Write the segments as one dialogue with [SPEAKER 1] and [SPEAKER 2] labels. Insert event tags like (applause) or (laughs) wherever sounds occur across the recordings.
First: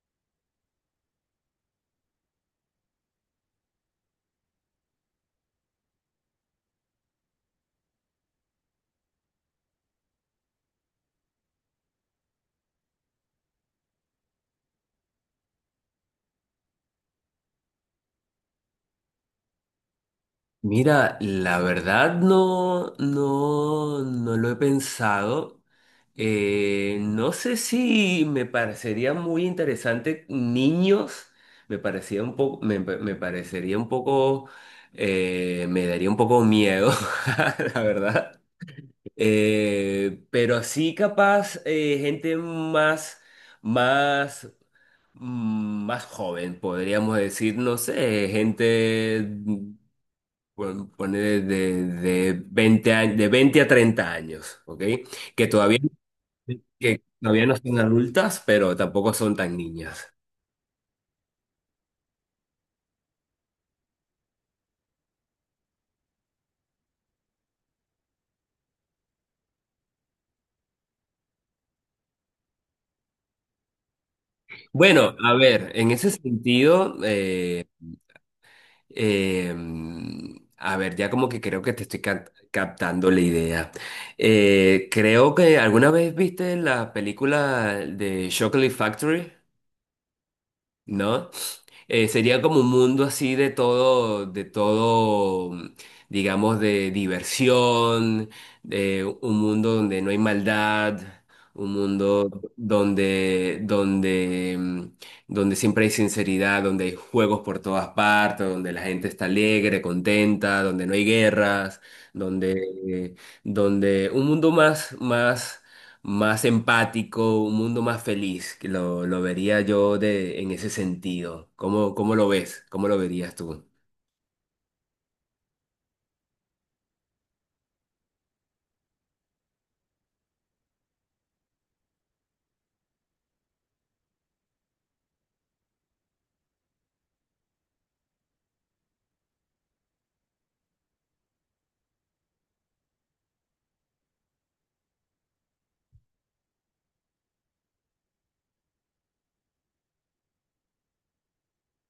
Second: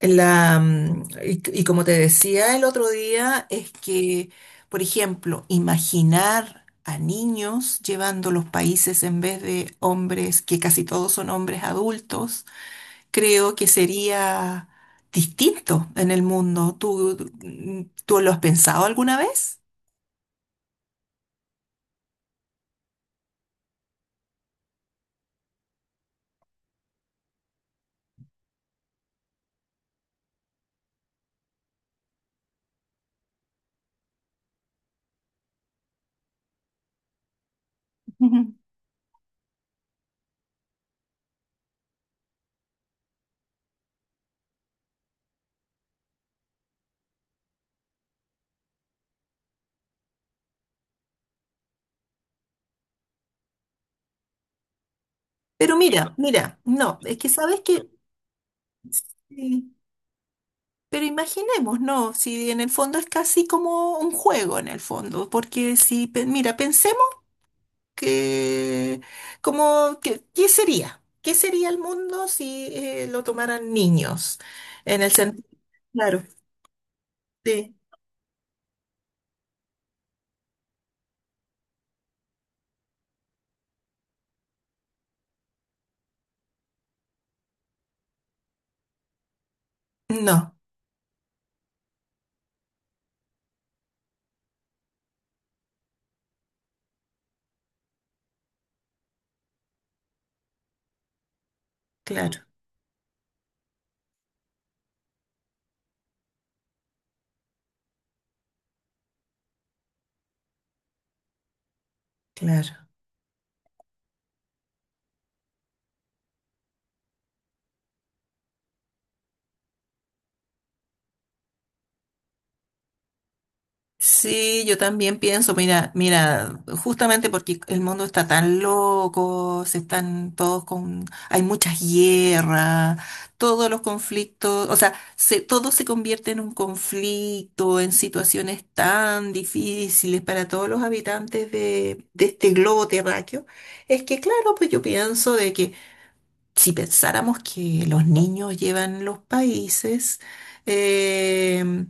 [SPEAKER 1] Y como te decía el otro día, es que, por ejemplo, imaginar a niños llevando los países en vez de hombres, que casi todos son hombres adultos, creo que sería distinto en el mundo. ¿Tú lo has pensado alguna vez?
[SPEAKER 2] Mira, la verdad no lo he pensado. No sé si me parecería muy interesante niños. Me parecía un poco, me parecería un poco, me daría un poco miedo, (laughs) la
[SPEAKER 1] (laughs)
[SPEAKER 2] verdad.
[SPEAKER 1] Ujú.
[SPEAKER 2] Pero sí capaz gente más, más, más joven, podríamos decir, no sé, gente bueno, poner de 20 años, de 20 a 30 años, ¿ok? Que
[SPEAKER 1] Pero
[SPEAKER 2] todavía,
[SPEAKER 1] mira, mira, no,
[SPEAKER 2] que
[SPEAKER 1] es que
[SPEAKER 2] todavía no
[SPEAKER 1] sabes
[SPEAKER 2] son
[SPEAKER 1] que,
[SPEAKER 2] adultas, pero tampoco son tan
[SPEAKER 1] sí,
[SPEAKER 2] niñas.
[SPEAKER 1] pero imaginemos, no, si en el fondo es casi como un juego en el fondo, porque si, mira, pensemos que, como, que, ¿qué sería? ¿Qué sería el mundo si lo tomaran niños? En el
[SPEAKER 2] Bueno, a
[SPEAKER 1] sentido,
[SPEAKER 2] ver, en ese
[SPEAKER 1] claro,
[SPEAKER 2] sentido,
[SPEAKER 1] sí,
[SPEAKER 2] eh, a ver, ya como que creo que te estoy captando la idea. Creo que alguna vez viste la película de Chocolate Factory,
[SPEAKER 1] no,
[SPEAKER 2] ¿no? Sería como un mundo así de todo, digamos, de diversión, de un mundo donde no hay maldad, un mundo
[SPEAKER 1] claro,
[SPEAKER 2] donde, donde siempre hay sinceridad, donde hay juegos por todas partes, donde la gente está alegre, contenta, donde no hay guerras,
[SPEAKER 1] claro.
[SPEAKER 2] donde, donde un mundo más, más empático, un mundo más feliz, que lo vería yo de, en ese sentido. ¿Cómo, cómo lo ves? ¿Cómo lo verías tú?
[SPEAKER 1] Sí, yo también pienso, mira, mira, justamente porque el mundo está tan loco, se están todos con, hay muchas guerras, todos los conflictos, o sea, todo se convierte en un conflicto, en situaciones tan difíciles para todos los habitantes de este globo terráqueo, es que claro, pues yo pienso de que si pensáramos que los niños llevan los países, eh,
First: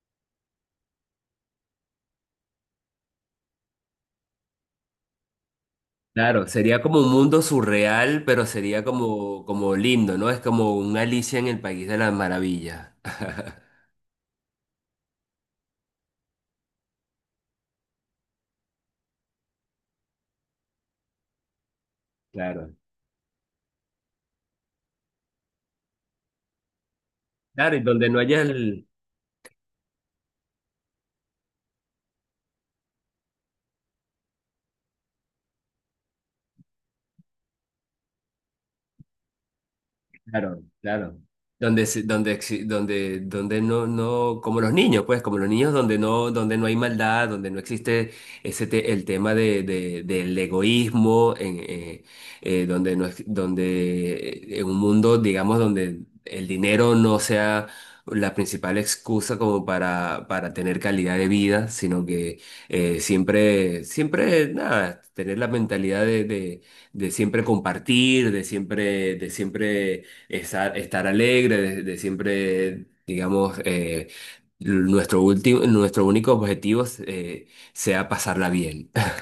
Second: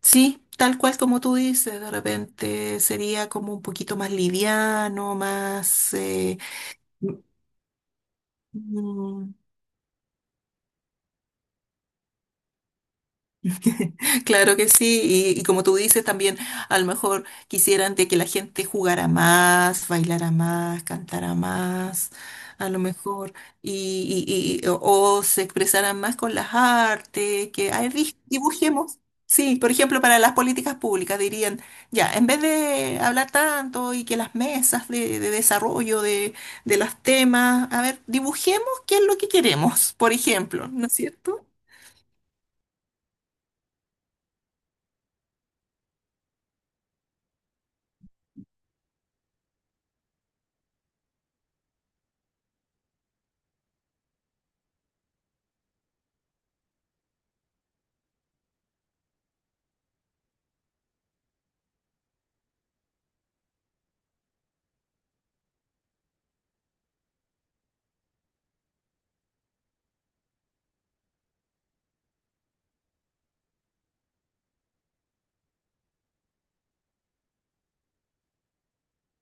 [SPEAKER 1] sí, tal cual como tú dices, de repente sería como un poquito más liviano, más...
[SPEAKER 2] Claro, sería como un mundo surreal, pero sería
[SPEAKER 1] mm,
[SPEAKER 2] como, como lindo, ¿no? Es como un Alicia en el País de las Maravillas.
[SPEAKER 1] (laughs) Claro que sí, y como tú dices también, a lo mejor quisieran de que la gente jugara más, bailara más, cantara más, a
[SPEAKER 2] Claro.
[SPEAKER 1] lo mejor, y, y- y- o, o se expresaran más con las artes, que
[SPEAKER 2] Claro, y
[SPEAKER 1] ay,
[SPEAKER 2] donde no haya el,
[SPEAKER 1] dibujemos. Sí, por ejemplo, para las políticas públicas dirían, ya, en vez de hablar tanto y que las mesas de desarrollo de los temas, a ver, dibujemos qué es lo que queremos, por
[SPEAKER 2] claro,
[SPEAKER 1] ejemplo, ¿no es
[SPEAKER 2] claro.
[SPEAKER 1] cierto?
[SPEAKER 2] Donde, se- donde, exi- donde, donde no, no, Como los niños, pues, como los niños donde donde no hay maldad, donde no existe ese el tema de, del egoísmo, en, donde no, donde en un mundo, digamos, donde el dinero no sea la principal excusa como para tener calidad de vida, sino que siempre, siempre, nada, tener la mentalidad de siempre compartir, de siempre estar, estar alegre, de siempre, digamos, nuestro último, nuestro único objetivo sea pasarla bien. (laughs)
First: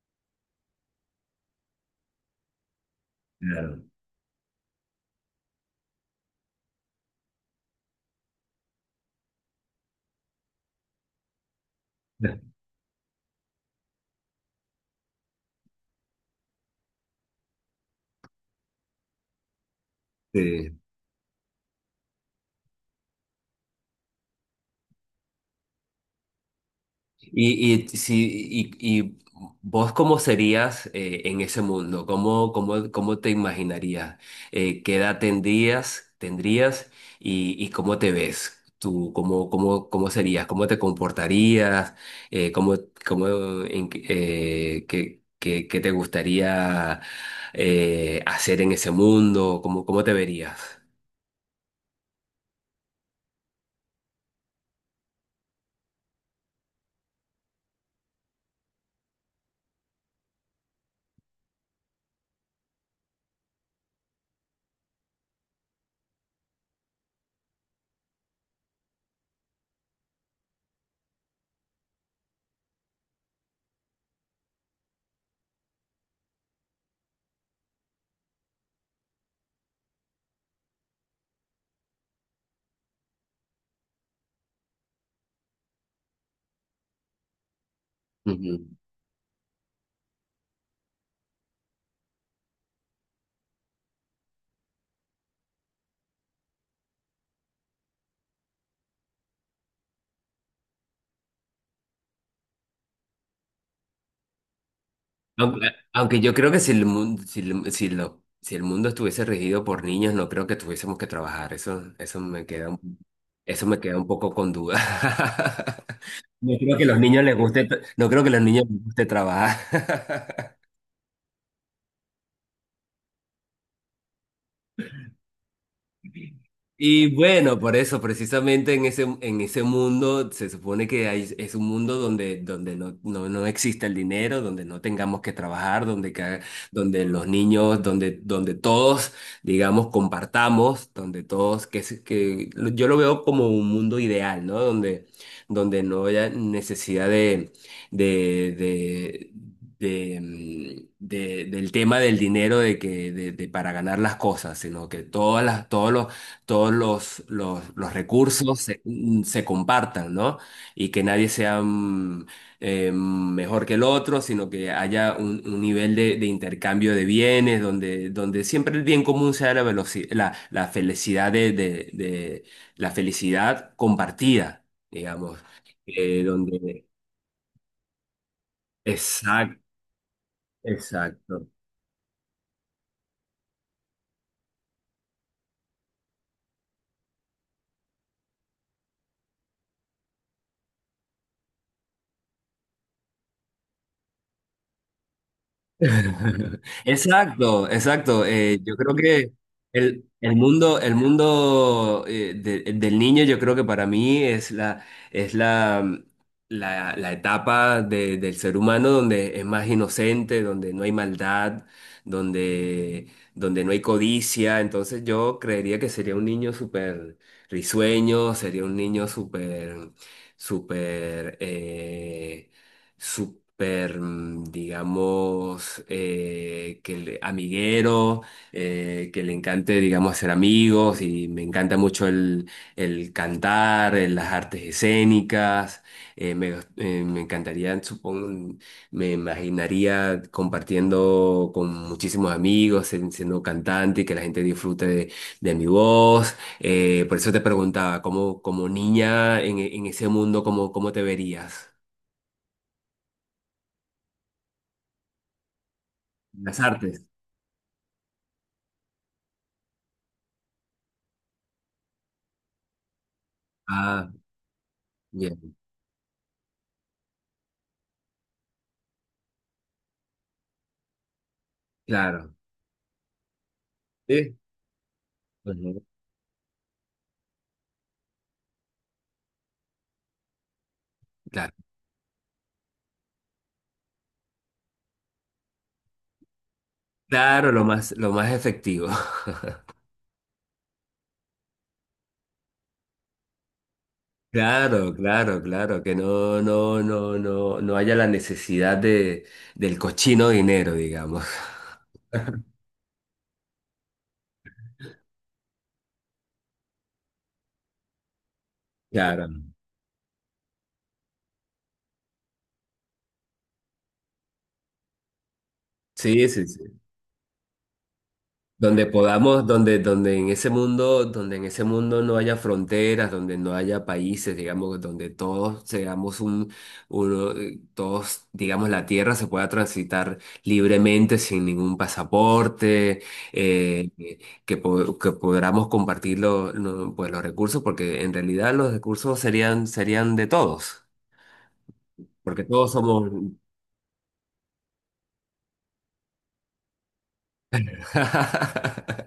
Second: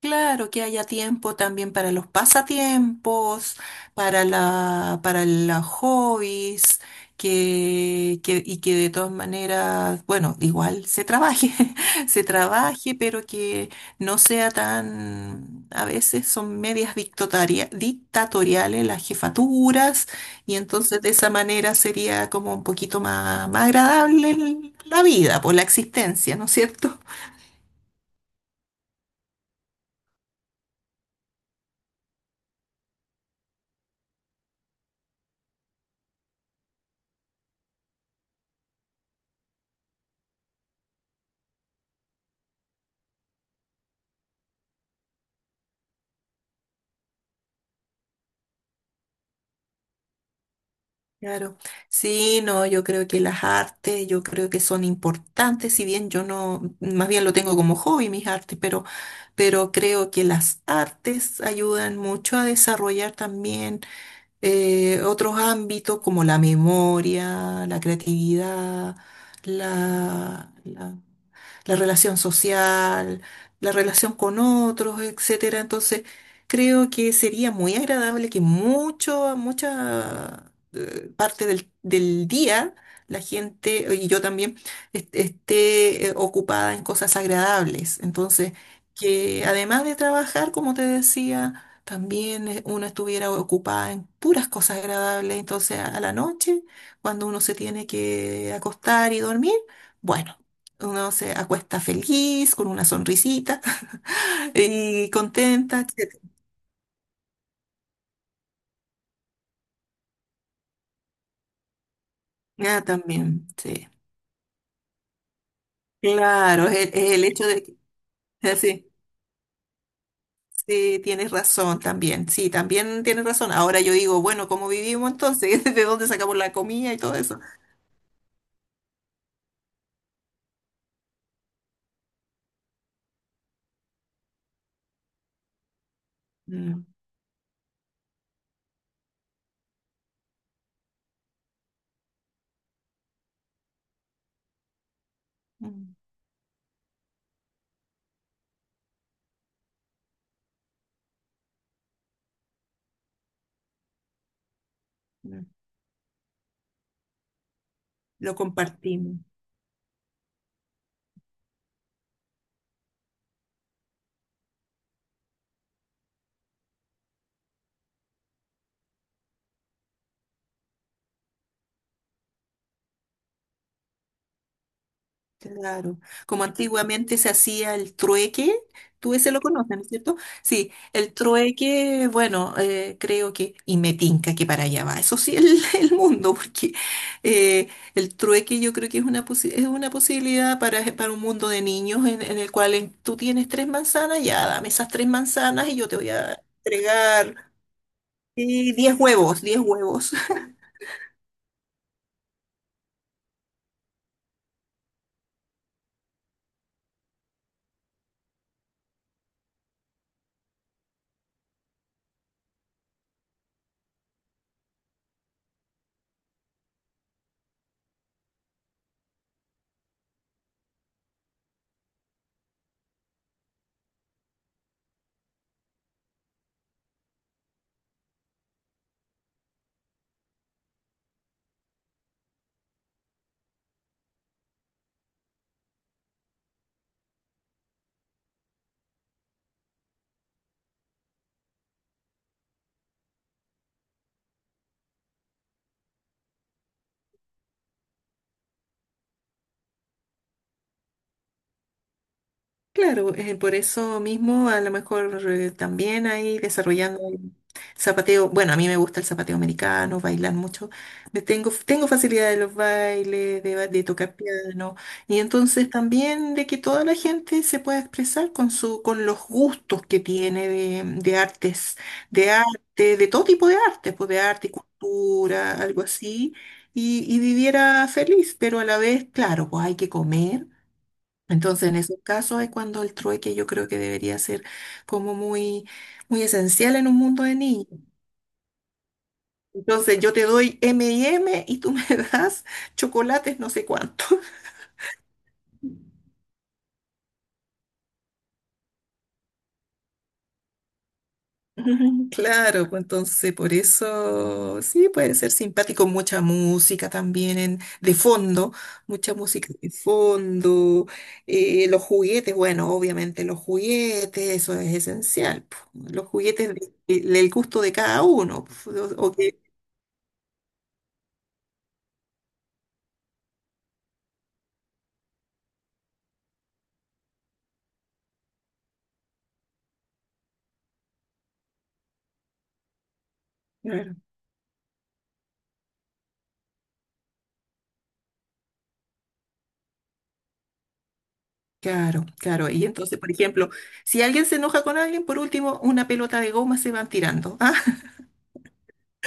[SPEAKER 1] Claro que haya tiempo también para los pasatiempos,
[SPEAKER 2] Claro.
[SPEAKER 1] para la, para los hobbies, que, y que de todas maneras, bueno, igual se trabaje, (laughs) se trabaje, pero que no sea tan, a veces son medias dictatoriales las jefaturas, y
[SPEAKER 2] Sí.
[SPEAKER 1] entonces de esa manera sería como un poquito más, más agradable la vida, por la existencia, ¿no es cierto?
[SPEAKER 2] Y, si, y, Y vos cómo serías en ese mundo, ¿cómo, cómo, cómo te imaginarías? ¿Qué edad tendrías, tendrías y cómo te ves? ¿Tú cómo, cómo, cómo serías? ¿Cómo te comportarías? ¿Cómo, cómo, en qué, qué te gustaría hacer en ese mundo? ¿Cómo, cómo te verías?
[SPEAKER 1] Claro, sí, no, yo creo que las artes, yo creo que son importantes, si bien yo no, más bien lo tengo como hobby mis artes, pero creo que las artes ayudan mucho a desarrollar también otros ámbitos como la memoria, la creatividad, la, la- la relación social, la relación con otros, etcétera. Entonces, creo que sería muy agradable que mucho, mucha parte del, del día la gente, y yo también, esté ocupada en cosas agradables. Entonces, que además de trabajar, como te decía, también uno estuviera ocupada en puras cosas agradables. Entonces, a la noche, cuando uno se tiene que acostar y dormir, bueno. Uno se acuesta feliz, con una sonrisita (laughs) y
[SPEAKER 2] Aunque,
[SPEAKER 1] contenta,
[SPEAKER 2] aunque
[SPEAKER 1] etcétera.
[SPEAKER 2] yo creo que si el mundo, si, si el mundo estuviese regido por niños, no creo que tuviésemos que trabajar. Eso me queda
[SPEAKER 1] Ah,
[SPEAKER 2] un,
[SPEAKER 1] también,
[SPEAKER 2] eso me
[SPEAKER 1] sí.
[SPEAKER 2] queda un poco con duda. (laughs) No
[SPEAKER 1] Claro,
[SPEAKER 2] creo que los
[SPEAKER 1] es
[SPEAKER 2] niños
[SPEAKER 1] el
[SPEAKER 2] les
[SPEAKER 1] hecho de
[SPEAKER 2] guste,
[SPEAKER 1] que...
[SPEAKER 2] no creo que los
[SPEAKER 1] (laughs)
[SPEAKER 2] niños les
[SPEAKER 1] Sí,
[SPEAKER 2] guste trabajar.
[SPEAKER 1] sí, tienes razón también. Sí, también tienes razón. Ahora yo digo, bueno, ¿cómo vivimos entonces? (laughs) ¿De dónde sacamos la comida y
[SPEAKER 2] Y
[SPEAKER 1] todo eso?
[SPEAKER 2] bueno, por eso, precisamente en ese mundo, se supone que hay, es un mundo donde, no existe el dinero, donde no tengamos que trabajar,
[SPEAKER 1] Mm,
[SPEAKER 2] donde los niños, donde, donde todos, digamos, compartamos, donde todos, que, se- que lo- yo lo veo como un mundo ideal, ¿no? Donde, donde
[SPEAKER 1] mm,
[SPEAKER 2] no haya necesidad de, de, de, del tema del dinero de para ganar las cosas, sino que todas
[SPEAKER 1] mm.
[SPEAKER 2] las todos los, los
[SPEAKER 1] Lo
[SPEAKER 2] recursos
[SPEAKER 1] compartimos.
[SPEAKER 2] se compartan, ¿no? Y que nadie sea mejor que el otro, sino que haya un nivel de intercambio de bienes, donde, donde siempre el bien común sea la la felicidad de, la felicidad compartida, digamos,
[SPEAKER 1] Claro, como
[SPEAKER 2] donde...
[SPEAKER 1] antiguamente se hacía el trueque, tú ese lo
[SPEAKER 2] Exacto,
[SPEAKER 1] conoces, ¿no es cierto? Sí, el
[SPEAKER 2] exacto.
[SPEAKER 1] trueque, bueno, creo que, y me tinca que para allá va, eso sí, el, (laughs) el mundo, porque eh, el trueque yo creo que es una, es una posibilidad para un mundo de niños en el cual tú tienes 3 manzanas, ya dame esas 3 manzanas y yo te voy a
[SPEAKER 2] (laughs)
[SPEAKER 1] entregar
[SPEAKER 2] Exacto, exacto. Yo creo
[SPEAKER 1] diez
[SPEAKER 2] que
[SPEAKER 1] huevos, diez huevos.
[SPEAKER 2] el mundo del niño, yo creo que para mí es la, es la, mm, la, la etapa del ser humano donde es más inocente, donde no hay maldad, donde, donde no hay codicia. Entonces yo creería que sería un niño súper risueño, sería un niño súper, súper... súper, digamos, amiguero, que le encante, digamos, hacer amigos y me encanta mucho el cantar, las artes escénicas. eh, me, Me encantaría, supongo, me imaginaría compartiendo con muchísimos amigos, siendo cantante y que la gente disfrute de mi voz. Por eso te preguntaba, ¿cómo, como niña en ese mundo, cómo, cómo te verías?
[SPEAKER 1] Claro, por eso mismo a lo mejor también ahí
[SPEAKER 2] Las
[SPEAKER 1] desarrollando
[SPEAKER 2] artes.
[SPEAKER 1] el zapateo, bueno, a mí me gusta el zapateo americano, bailar mucho, me tengo, tengo facilidad de los bailes, de, de
[SPEAKER 2] Ah,
[SPEAKER 1] tocar piano, y
[SPEAKER 2] bien,
[SPEAKER 1] entonces también de que toda la gente se pueda expresar con su, con los gustos que tiene de artes, de
[SPEAKER 2] claro.
[SPEAKER 1] arte, de todo tipo de arte, pues de
[SPEAKER 2] ¿Sí?
[SPEAKER 1] arte y cultura,
[SPEAKER 2] Ujú,
[SPEAKER 1] algo así, y viviera feliz, pero a la vez, claro, pues hay que comer.
[SPEAKER 2] claro,
[SPEAKER 1] Entonces, en esos casos es cuando el trueque yo creo que debería ser como muy, muy esencial en un mundo de
[SPEAKER 2] claro,
[SPEAKER 1] niños.
[SPEAKER 2] lo más efectivo. (laughs)
[SPEAKER 1] Entonces, yo te doy M&M y eme y tú me (laughs) das chocolates no sé cuánto.
[SPEAKER 2] Claro, claro, claro, que no haya la necesidad de, del cochino dinero, digamos. (laughs)
[SPEAKER 1] (laughs) Claro, pues entonces por eso sí puede ser simpático, mucha música también de fondo, mucha
[SPEAKER 2] Claro.
[SPEAKER 1] música de fondo, los juguetes, bueno, obviamente los juguetes, eso es esencial, po, los
[SPEAKER 2] Sí, sí,
[SPEAKER 1] juguetes
[SPEAKER 2] sí.
[SPEAKER 1] del gusto de cada uno, po,
[SPEAKER 2] Donde podamos, donde, donde en ese mundo, donde en ese mundo no haya fronteras, donde no haya países, digamos, donde todos seamos un, uno, todos, digamos, la tierra se pueda transitar libremente sin ningún pasaporte, eh,
[SPEAKER 1] Claro.
[SPEAKER 2] que, que podamos compartir pues, los recursos, porque en realidad los recursos serían, serían de todos,
[SPEAKER 1] Claro,
[SPEAKER 2] porque
[SPEAKER 1] claro. Y
[SPEAKER 2] todos
[SPEAKER 1] entonces,
[SPEAKER 2] somos.
[SPEAKER 1] por ejemplo, si alguien se enoja con alguien, por último, una pelota de goma se van tirando. ¿Ah?
[SPEAKER 2] (laughs)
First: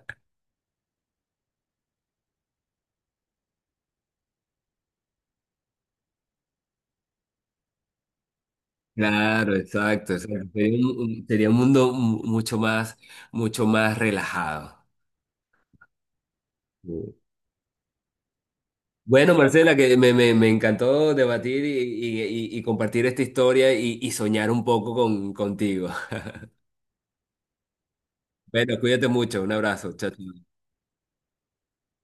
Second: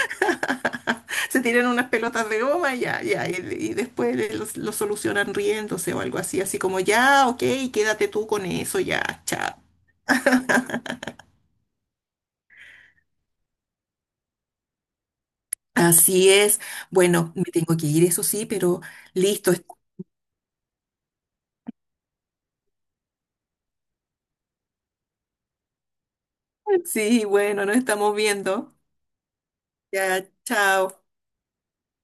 [SPEAKER 1] (laughs) Se tiran unas pelotas de goma y ya, ya. Y después lo, solucionan riéndose o algo así, así como ya, ok, quédate tú con eso, ya,
[SPEAKER 2] Claro,
[SPEAKER 1] chao.
[SPEAKER 2] exacto, exacto. Sería un, sería un mundo mucho más relajado.
[SPEAKER 1] Así es.
[SPEAKER 2] Sí.
[SPEAKER 1] Bueno, me tengo que ir, eso sí, pero
[SPEAKER 2] Bueno,
[SPEAKER 1] listo.
[SPEAKER 2] Marcela,
[SPEAKER 1] (laughs)
[SPEAKER 2] que me encantó debatir y, compartir esta historia y soñar un poco con, contigo. (laughs)
[SPEAKER 1] Sí, bueno, nos estamos viendo.
[SPEAKER 2] Bueno, cuídate mucho, un abrazo, chao.
[SPEAKER 1] Ya,
[SPEAKER 2] Chao.
[SPEAKER 1] chao.